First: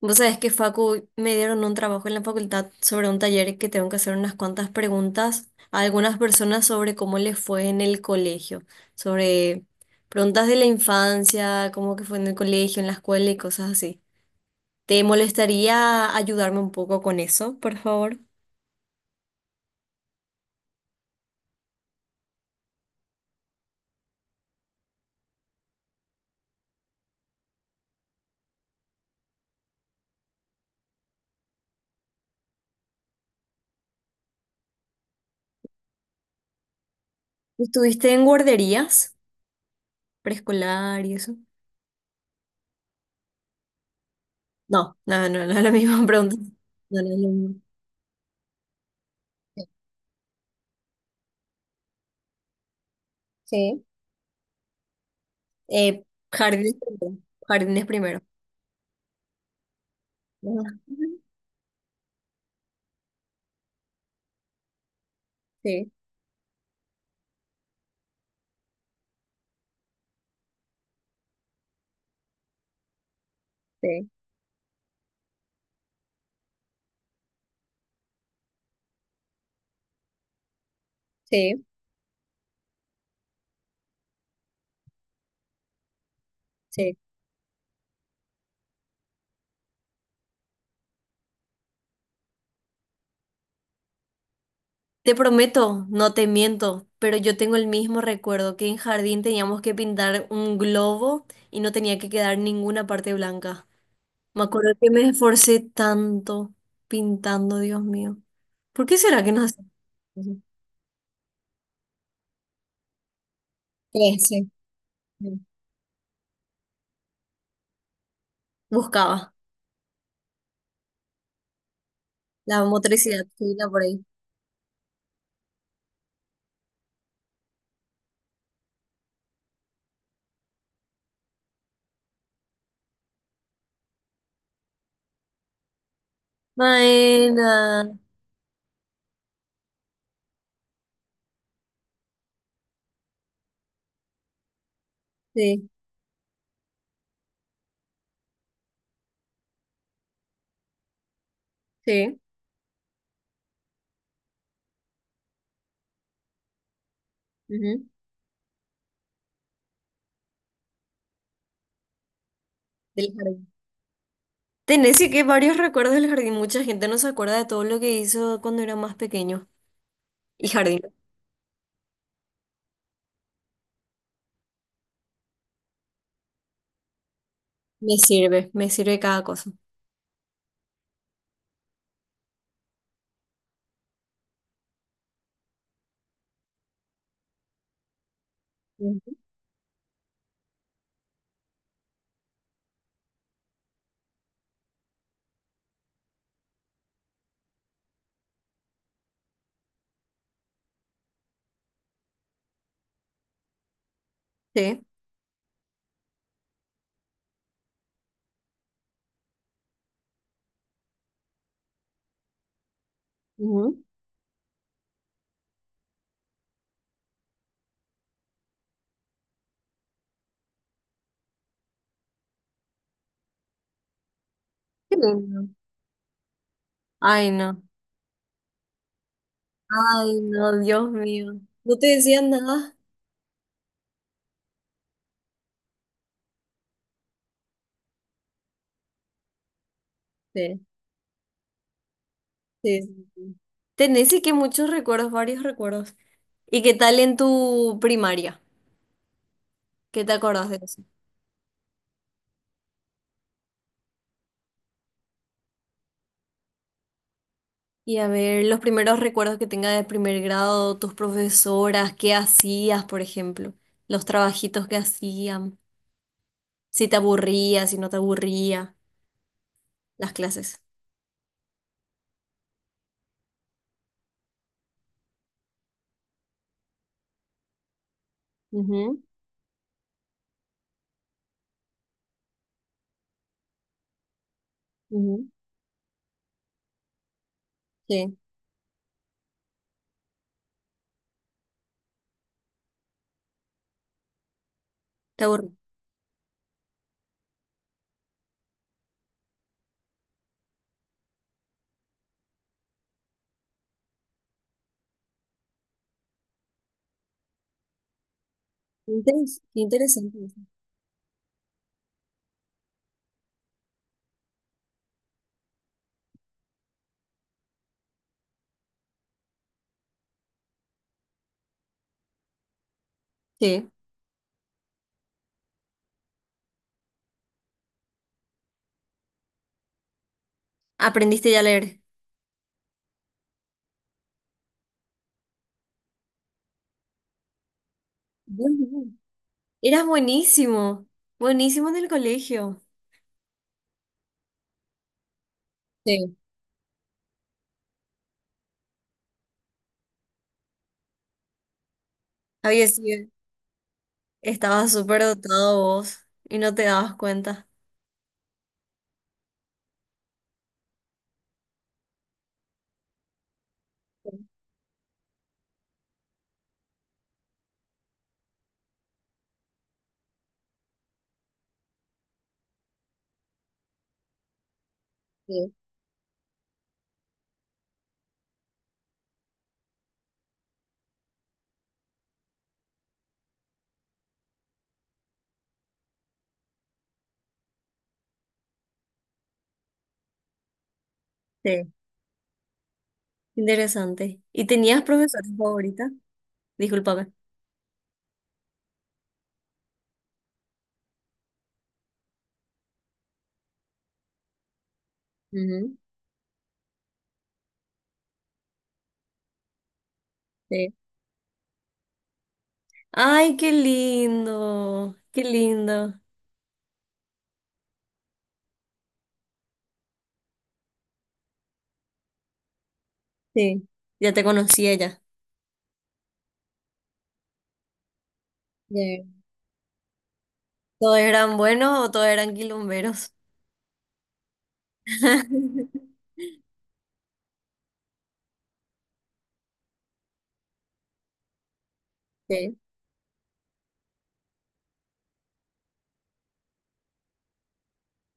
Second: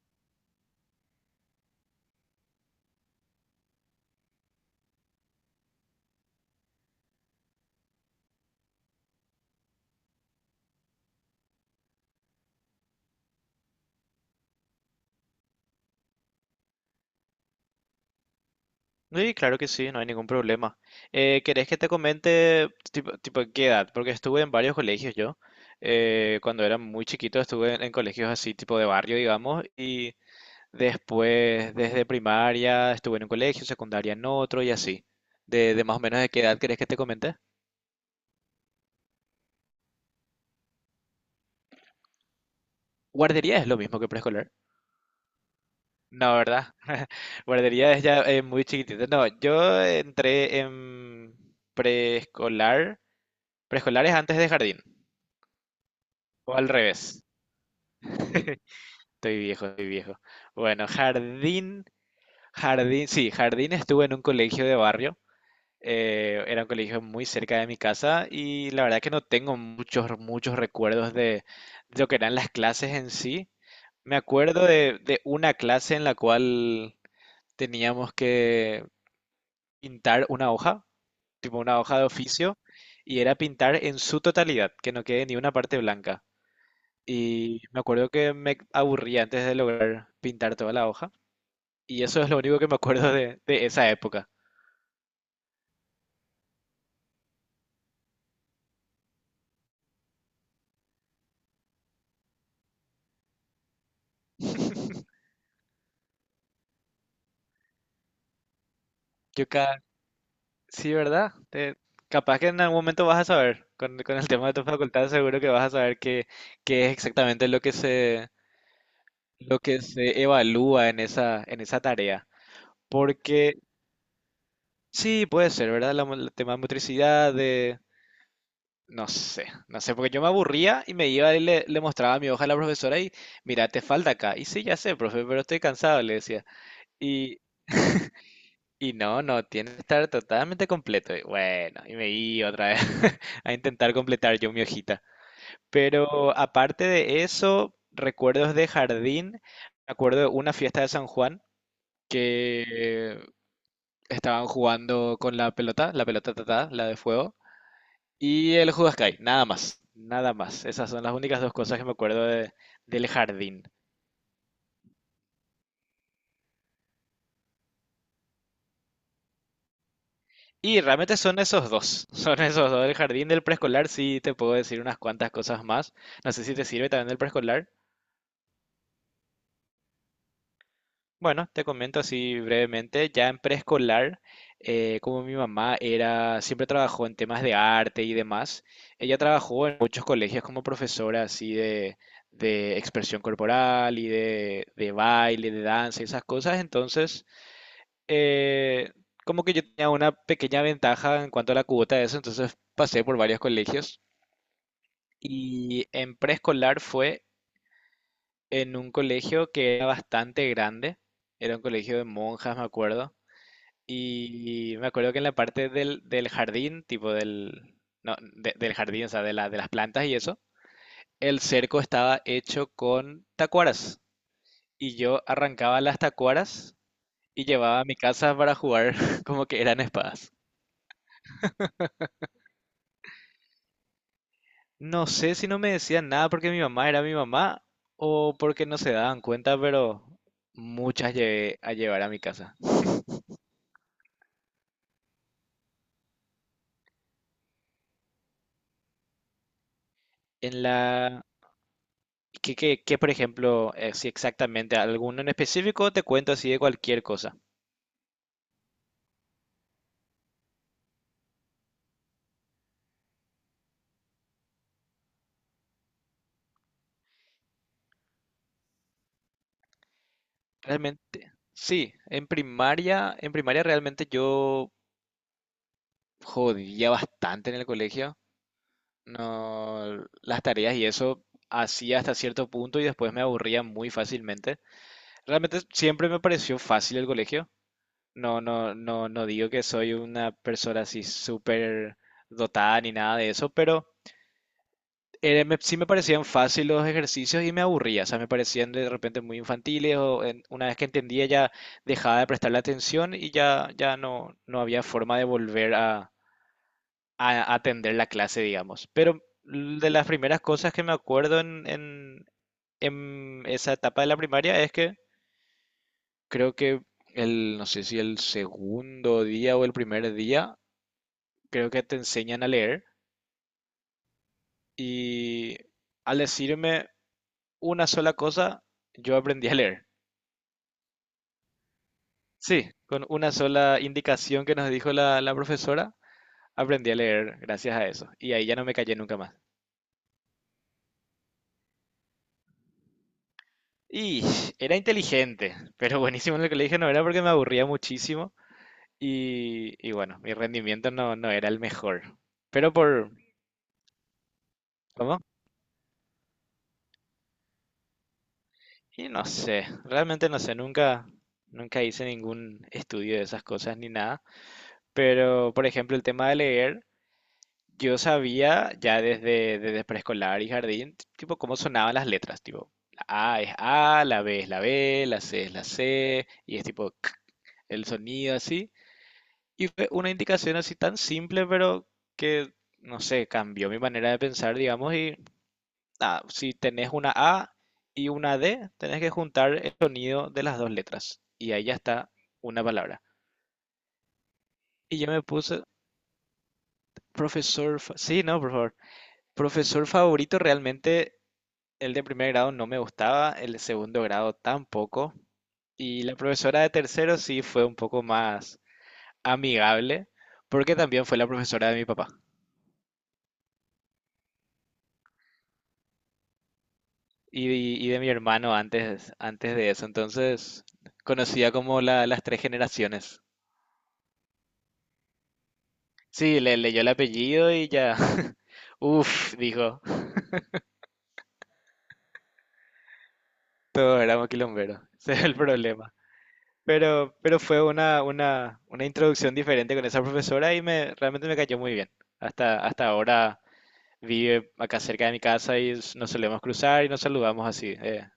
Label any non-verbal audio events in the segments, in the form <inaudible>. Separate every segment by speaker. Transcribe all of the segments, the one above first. Speaker 1: Vos sabés que Facu me dieron un trabajo en la facultad sobre un taller que tengo que hacer unas cuantas preguntas a algunas personas sobre cómo les fue en el colegio, sobre preguntas de la infancia, cómo que fue en el colegio, en la escuela y cosas así. ¿Te molestaría ayudarme un poco con eso, por favor?
Speaker 2: Sí, claro que sí, no hay ningún problema. ¿Querés que te comente tipo, qué edad? Porque estuve en varios colegios yo. Cuando era muy chiquito estuve en colegios así tipo de barrio, digamos, y después desde primaria estuve en un colegio, secundaria en otro y así. De más o menos de qué edad querés que te comente?
Speaker 1: ¿Estuviste en guarderías preescolar y eso?
Speaker 2: Guardería es lo mismo que preescolar.
Speaker 1: No, no, no, no es la misma <laughs> pregunta.
Speaker 2: No, ¿verdad?
Speaker 1: No, no es lo
Speaker 2: <laughs>
Speaker 1: mismo.
Speaker 2: Guardería es ya muy chiquitito. No, yo entré en preescolar.
Speaker 1: Sí.
Speaker 2: Preescolar es antes de jardín,
Speaker 1: Eh,
Speaker 2: o al
Speaker 1: Jardines primero.
Speaker 2: revés.
Speaker 1: Jardines primero.
Speaker 2: <laughs> Estoy viejo, estoy viejo.
Speaker 1: Ajá.
Speaker 2: Bueno, jardín, jardín, sí, jardín estuve en un colegio de barrio.
Speaker 1: Sí.
Speaker 2: Era un colegio muy cerca de mi casa y la verdad que no tengo muchos, muchos recuerdos lo que eran las clases en sí.
Speaker 1: Sí.
Speaker 2: Me acuerdo de una clase en la cual teníamos que pintar una hoja, tipo
Speaker 1: Sí,
Speaker 2: una hoja de oficio, y era pintar en su totalidad, que no quede ni una parte blanca.
Speaker 1: sí.
Speaker 2: Y me acuerdo que me aburría antes de lograr pintar toda la hoja. Y eso es lo único que me acuerdo de esa época.
Speaker 1: Te prometo, no te miento, pero yo tengo el mismo recuerdo que en jardín teníamos que pintar un globo y no tenía que quedar ninguna parte blanca. Me acuerdo que me esforcé tanto pintando, Dios mío. ¿Por qué será que no
Speaker 2: Yo
Speaker 1: hacían?
Speaker 2: ca- sí, ¿verdad? Capaz que en algún momento vas a saber, con
Speaker 1: Sí,
Speaker 2: el tema
Speaker 1: sí.
Speaker 2: de tu facultad
Speaker 1: Sí.
Speaker 2: seguro que vas a saber qué es exactamente lo que se,
Speaker 1: Buscaba
Speaker 2: lo que se evalúa en esa tarea.
Speaker 1: la motricidad
Speaker 2: Porque
Speaker 1: fina por ahí.
Speaker 2: sí, puede ser, ¿verdad? El tema de motricidad, de... No sé, no sé, porque yo me aburría y me iba y le mostraba mi hoja a la profesora y, mira, te falta acá. Y sí, ya sé, profe, pero estoy cansado, le decía.
Speaker 1: Maena.
Speaker 2: Y no, no, tiene que estar totalmente completo. Y bueno, y me iba otra vez <laughs> a intentar completar yo mi hojita.
Speaker 1: Sí,
Speaker 2: Pero aparte de eso, recuerdos de jardín. Me acuerdo de una fiesta de San Juan
Speaker 1: sí.
Speaker 2: que estaban jugando con la pelota tatá, la de fuego,
Speaker 1: Ujú.
Speaker 2: y el Huascay, nada más, nada más. Esas son las únicas dos cosas que me acuerdo del
Speaker 1: Del jardín.
Speaker 2: jardín.
Speaker 1: Tenés sí que varios recuerdos del jardín. Mucha gente no se acuerda de todo lo que hizo cuando era más pequeño. Y
Speaker 2: Y
Speaker 1: jardín.
Speaker 2: realmente son esos dos, <laughs> son esos dos. El jardín del preescolar sí te puedo decir unas cuantas cosas más. No sé si te sirve también del preescolar.
Speaker 1: Me sirve cada cosa.
Speaker 2: Bueno, te comento así brevemente. Ya en preescolar, como mi mamá era, siempre trabajó en temas de arte y demás,
Speaker 1: Ujú.
Speaker 2: ella trabajó en muchos colegios como profesora así de expresión corporal y de baile, de danza y esas cosas. Entonces, eh, como que yo tenía una pequeña ventaja en cuanto a la cuota de eso, entonces pasé por varios colegios.
Speaker 1: Sí.
Speaker 2: Y en preescolar fue en un colegio que era bastante grande, era un colegio de monjas, me acuerdo.
Speaker 1: Ujú.
Speaker 2: Y me acuerdo que en la parte del jardín, tipo del, no, del jardín, o sea, de las plantas y eso, el cerco estaba hecho con tacuaras.
Speaker 1: Qué
Speaker 2: Y yo
Speaker 1: lindo.
Speaker 2: arrancaba las tacuaras
Speaker 1: Ay,
Speaker 2: y
Speaker 1: no.
Speaker 2: llevaba a mi casa para jugar <laughs> como que eran
Speaker 1: Ay,
Speaker 2: espadas.
Speaker 1: no, Dios mío. ¿No te decían nada?
Speaker 2: No sé si no me decían nada porque mi mamá era mi mamá o porque no se daban cuenta, pero
Speaker 1: Sí,
Speaker 2: muchas llevé a llevar a mi casa.
Speaker 1: sí. Sí, sí. Tenés y que muchos recuerdos, varios recuerdos. ¿Y qué tal en tu primaria? ¿Qué te acordás de
Speaker 2: En
Speaker 1: eso?
Speaker 2: la... ¿Qué, por ejemplo, si exactamente alguno en específico te cuento así de cualquier cosa?
Speaker 1: Y a ver, los primeros recuerdos que tengas de primer grado, tus profesoras, qué hacías, por ejemplo, los trabajitos que hacían, si te aburría, si no te aburría, las clases.
Speaker 2: Realmente, sí, en primaria realmente yo jodía bastante en el colegio.
Speaker 1: Ujú,
Speaker 2: No, las tareas y eso hacía hasta cierto punto y después me aburría muy fácilmente.
Speaker 1: ujú.
Speaker 2: Realmente siempre me pareció fácil el colegio.
Speaker 1: Sí,
Speaker 2: No, no, no. No digo que soy una persona así súper dotada ni nada de eso, pero
Speaker 1: te aburría.
Speaker 2: sí me parecían fácil los ejercicios y me aburría, o sea, me parecían de repente muy infantiles o una vez que entendía ya dejaba de prestarle atención y ya no había forma de volver a atender la clase, digamos. Pero
Speaker 1: Qué
Speaker 2: de las
Speaker 1: interesante eso.
Speaker 2: primeras cosas que me acuerdo en esa etapa de la primaria es que creo que no sé si el segundo día o el primer día, creo que te enseñan a leer
Speaker 1: Sí.
Speaker 2: y al decirme una sola cosa, yo aprendí a leer.
Speaker 1: ¿Aprendiste ya a leer?
Speaker 2: Sí, con una sola indicación que nos dijo la profesora, aprendí a leer gracias a eso. Y ahí
Speaker 1: Dios
Speaker 2: ya no me
Speaker 1: mío.
Speaker 2: callé nunca más.
Speaker 1: Eras buenísimo, buenísimo en el colegio.
Speaker 2: Y era inteligente, pero
Speaker 1: Sí.
Speaker 2: buenísimo en el colegio no era porque me aburría muchísimo y bueno, mi rendimiento no era el mejor.
Speaker 1: Había
Speaker 2: Pero
Speaker 1: sido,
Speaker 2: por,
Speaker 1: estabas súper
Speaker 2: ¿Cómo?
Speaker 1: dotado vos y no te dabas cuenta.
Speaker 2: Y no sé, realmente no sé, nunca, nunca hice ningún estudio de esas cosas ni
Speaker 1: Sí.
Speaker 2: nada. Pero, por ejemplo, el tema de leer, yo sabía ya desde preescolar y jardín, tipo, cómo sonaban las letras, tipo, la A es A, la B es la B, la C
Speaker 1: Sí.
Speaker 2: es la C, y es tipo, k, el sonido así. Y fue una indicación así tan simple, pero que, no sé, cambió mi manera de pensar, digamos, y nada, si tenés una A y una D, tenés que juntar el sonido de las dos letras. Y ahí
Speaker 1: Sí.
Speaker 2: ya está una palabra.
Speaker 1: Interesante. ¿Y tenías
Speaker 2: Y yo
Speaker 1: profesora
Speaker 2: me puse,
Speaker 1: favorita? Discúlpame.
Speaker 2: profesor, sí, no, por favor. Profesor favorito realmente, el de primer grado no me gustaba, el de segundo grado tampoco,
Speaker 1: Ujú.
Speaker 2: y la profesora de tercero sí fue un poco más amigable,
Speaker 1: Sí.
Speaker 2: porque también fue la profesora de mi papá
Speaker 1: Ay, qué lindo, qué lindo.
Speaker 2: y, y de mi hermano antes de eso, entonces conocía como las tres generaciones.
Speaker 1: Sí, ya te conocía ya.
Speaker 2: Sí, le leyó el apellido y ya, <laughs>
Speaker 1: Ya.
Speaker 2: uff, dijo,
Speaker 1: ¿Todos eran buenos o todos eran quilomberos?
Speaker 2: todo era quilombero, <laughs> ese es el problema.
Speaker 1: <laughs>
Speaker 2: Pero fue una introducción diferente con esa profesora y realmente me cayó muy bien.
Speaker 1: Sí.
Speaker 2: Hasta ahora vive acá cerca de mi casa y nos solemos cruzar y nos saludamos así.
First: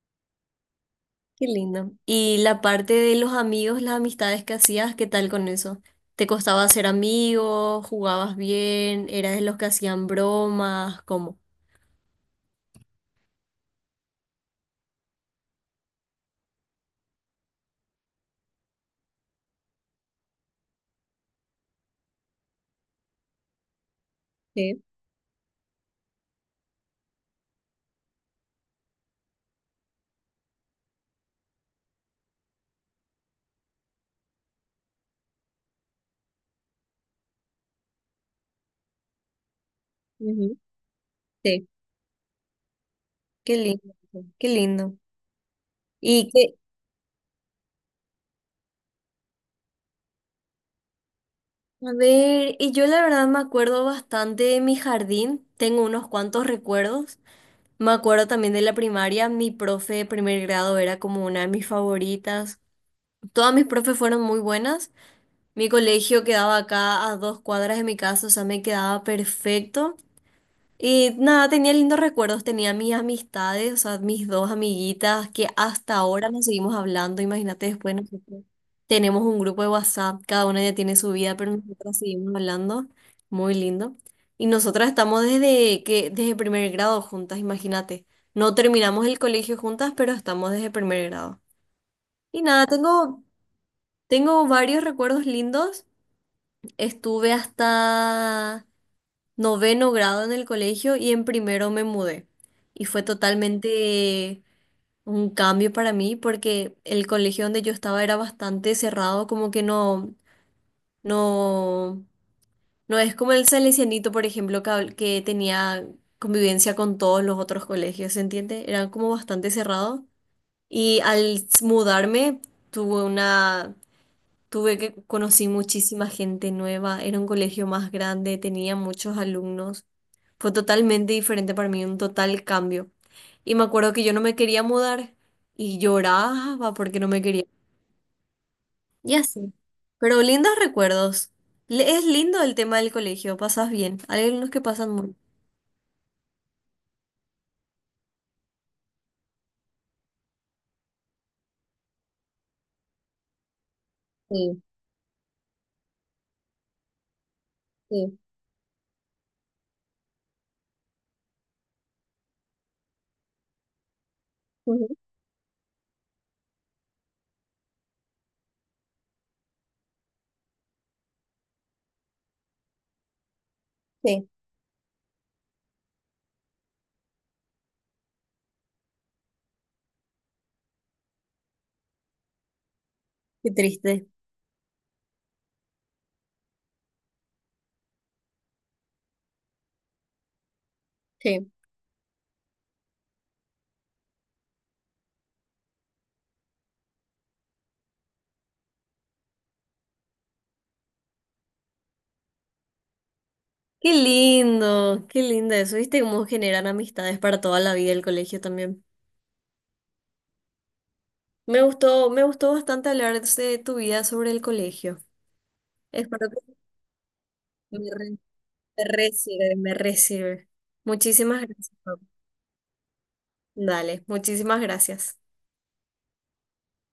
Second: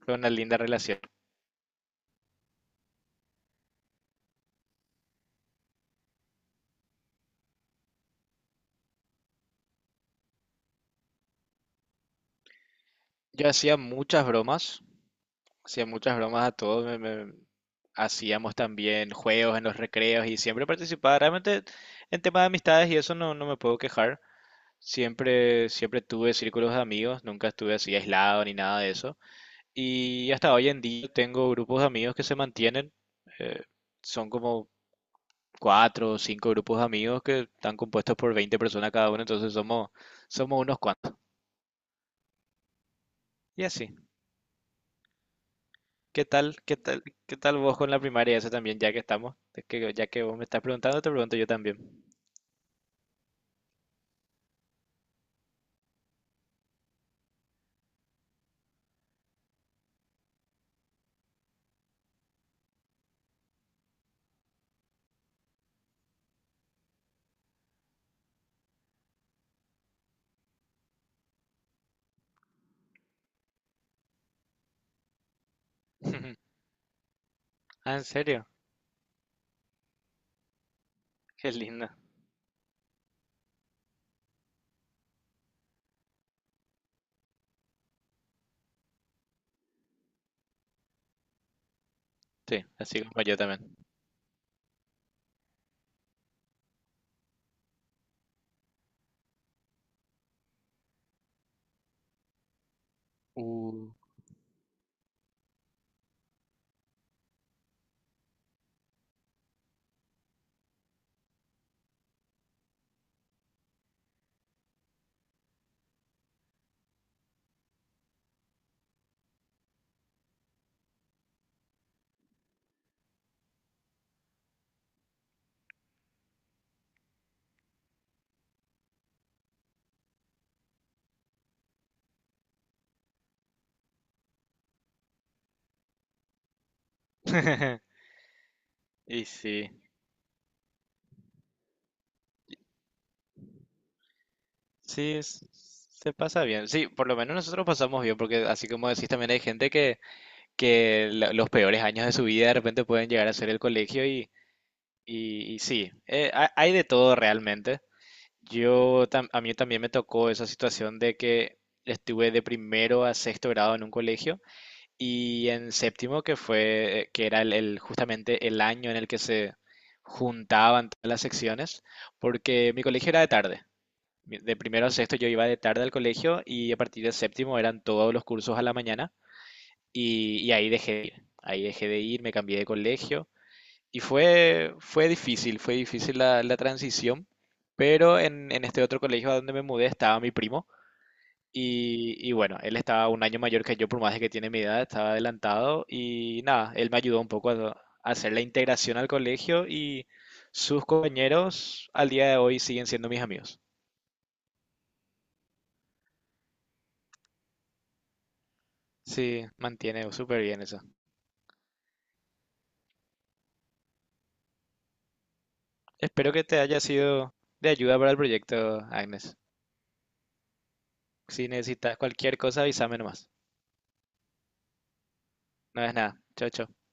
Speaker 2: Fue una linda relación.
Speaker 1: Qué lindo. Y la parte de los amigos, las amistades que hacías, ¿qué tal con eso? ¿Te costaba hacer amigos? ¿Jugabas bien? ¿Eras de los que hacían bromas? ¿Cómo?
Speaker 2: Yo hacía muchas bromas a todos. Hacíamos también juegos en los recreos y siempre participaba. Realmente en tema de amistades y eso no me puedo quejar.
Speaker 1: Sí,
Speaker 2: Siempre, siempre tuve círculos de amigos, nunca estuve así aislado ni nada de eso. Y hasta hoy en día tengo grupos de amigos que se mantienen. Eh, son como cuatro o cinco grupos de amigos que están compuestos por 20 personas cada uno, entonces somos,
Speaker 1: ujú,
Speaker 2: unos cuantos.
Speaker 1: sí. Qué
Speaker 2: Y
Speaker 1: lindo,
Speaker 2: así.
Speaker 1: qué lindo.
Speaker 2: ¿Qué
Speaker 1: Y que,
Speaker 2: tal, qué tal, qué tal vos con la primaria eso también, ya que estamos? Es que ya que vos me estás preguntando, te pregunto yo
Speaker 1: a
Speaker 2: también.
Speaker 1: ver, y yo la verdad me acuerdo bastante de mi jardín, tengo unos cuantos recuerdos. Me acuerdo también de la primaria, mi profe de primer grado era como una de mis favoritas. Todas mis profes fueron muy buenas. Mi colegio quedaba acá a dos cuadras de mi casa, o sea, me quedaba perfecto. Y nada, tenía lindos recuerdos, tenía mis amistades, o sea, mis dos amiguitas que hasta ahora nos
Speaker 2: <laughs>
Speaker 1: seguimos hablando. Imagínate, después
Speaker 2: Ah, ¿en
Speaker 1: nosotros
Speaker 2: serio?
Speaker 1: tenemos un grupo de WhatsApp, cada una ya tiene su vida,
Speaker 2: Qué
Speaker 1: pero
Speaker 2: lindo.
Speaker 1: nosotras seguimos hablando, muy lindo. Y nosotras estamos desde que desde primer grado juntas, imagínate. No terminamos el colegio juntas, pero estamos desde primer grado. Y
Speaker 2: Sí,
Speaker 1: nada,
Speaker 2: así como
Speaker 1: tengo
Speaker 2: yo también.
Speaker 1: tengo varios recuerdos lindos. Estuve hasta noveno grado en el colegio y en primero me mudé. Y fue
Speaker 2: Uh,
Speaker 1: totalmente un cambio para mí porque el colegio donde yo estaba era bastante cerrado, como que no, no es como el Salesianito, por ejemplo, que, que tenía convivencia con todos los otros colegios, ¿se entiende? Era como bastante cerrado. Y al mudarme tuve una tuve que conocí muchísima gente nueva, era un colegio más grande, tenía muchos alumnos. Fue totalmente diferente para mí, un total cambio. Y me acuerdo que yo no me quería mudar y lloraba porque no me quería.
Speaker 2: <laughs>
Speaker 1: Y
Speaker 2: Y
Speaker 1: así.
Speaker 2: sí,
Speaker 1: Pero lindos recuerdos. Es lindo el tema del colegio, pasas bien. Hay algunos que pasan
Speaker 2: sí,
Speaker 1: muy.
Speaker 2: se pasa bien. Sí, por lo menos nosotros pasamos bien, porque así como decís, también hay gente que los peores años de su vida de repente pueden llegar a ser el colegio y,
Speaker 1: Bien.
Speaker 2: y- y sí, hay de todo realmente.
Speaker 1: Sí, sí,
Speaker 2: A mí también me tocó esa situación de que estuve de primero a sexto grado en un colegio
Speaker 1: ujú,
Speaker 2: y en séptimo, que fue, que era justamente el año en el que se juntaban todas las secciones, porque mi colegio era de tarde.
Speaker 1: sí.
Speaker 2: De primero a sexto yo iba de tarde al colegio y a partir de séptimo eran todos los cursos a la mañana y ahí dejé de ir. Ahí dejé de ir, me cambié de colegio
Speaker 1: Qué
Speaker 2: y
Speaker 1: triste.
Speaker 2: fue difícil, fue difícil la transición, pero en este otro colegio a donde me mudé estaba mi primo
Speaker 1: Sí.
Speaker 2: y bueno, él estaba un año mayor que yo, por más de que tiene mi edad, estaba adelantado y nada, él me ayudó un poco a hacer la integración al colegio y sus compañeros al día de hoy siguen siendo mis amigos.
Speaker 1: Qué lindo eso. ¿Viste cómo generan amistades para toda la vida el colegio también?
Speaker 2: Sí, mantiene súper bien eso.
Speaker 1: Me gustó bastante hablar de tu vida sobre el colegio. Espero
Speaker 2: Espero
Speaker 1: que
Speaker 2: que te haya sido de
Speaker 1: me
Speaker 2: ayuda
Speaker 1: re,
Speaker 2: para el proyecto,
Speaker 1: me re
Speaker 2: Agnes.
Speaker 1: sirve, me re sirve. Muchísimas
Speaker 2: Si
Speaker 1: gracias.
Speaker 2: necesitas
Speaker 1: Pau.
Speaker 2: cualquier cosa, avísame nomás.
Speaker 1: Dale, muchísimas gracias.
Speaker 2: No es nada. Chao, chao.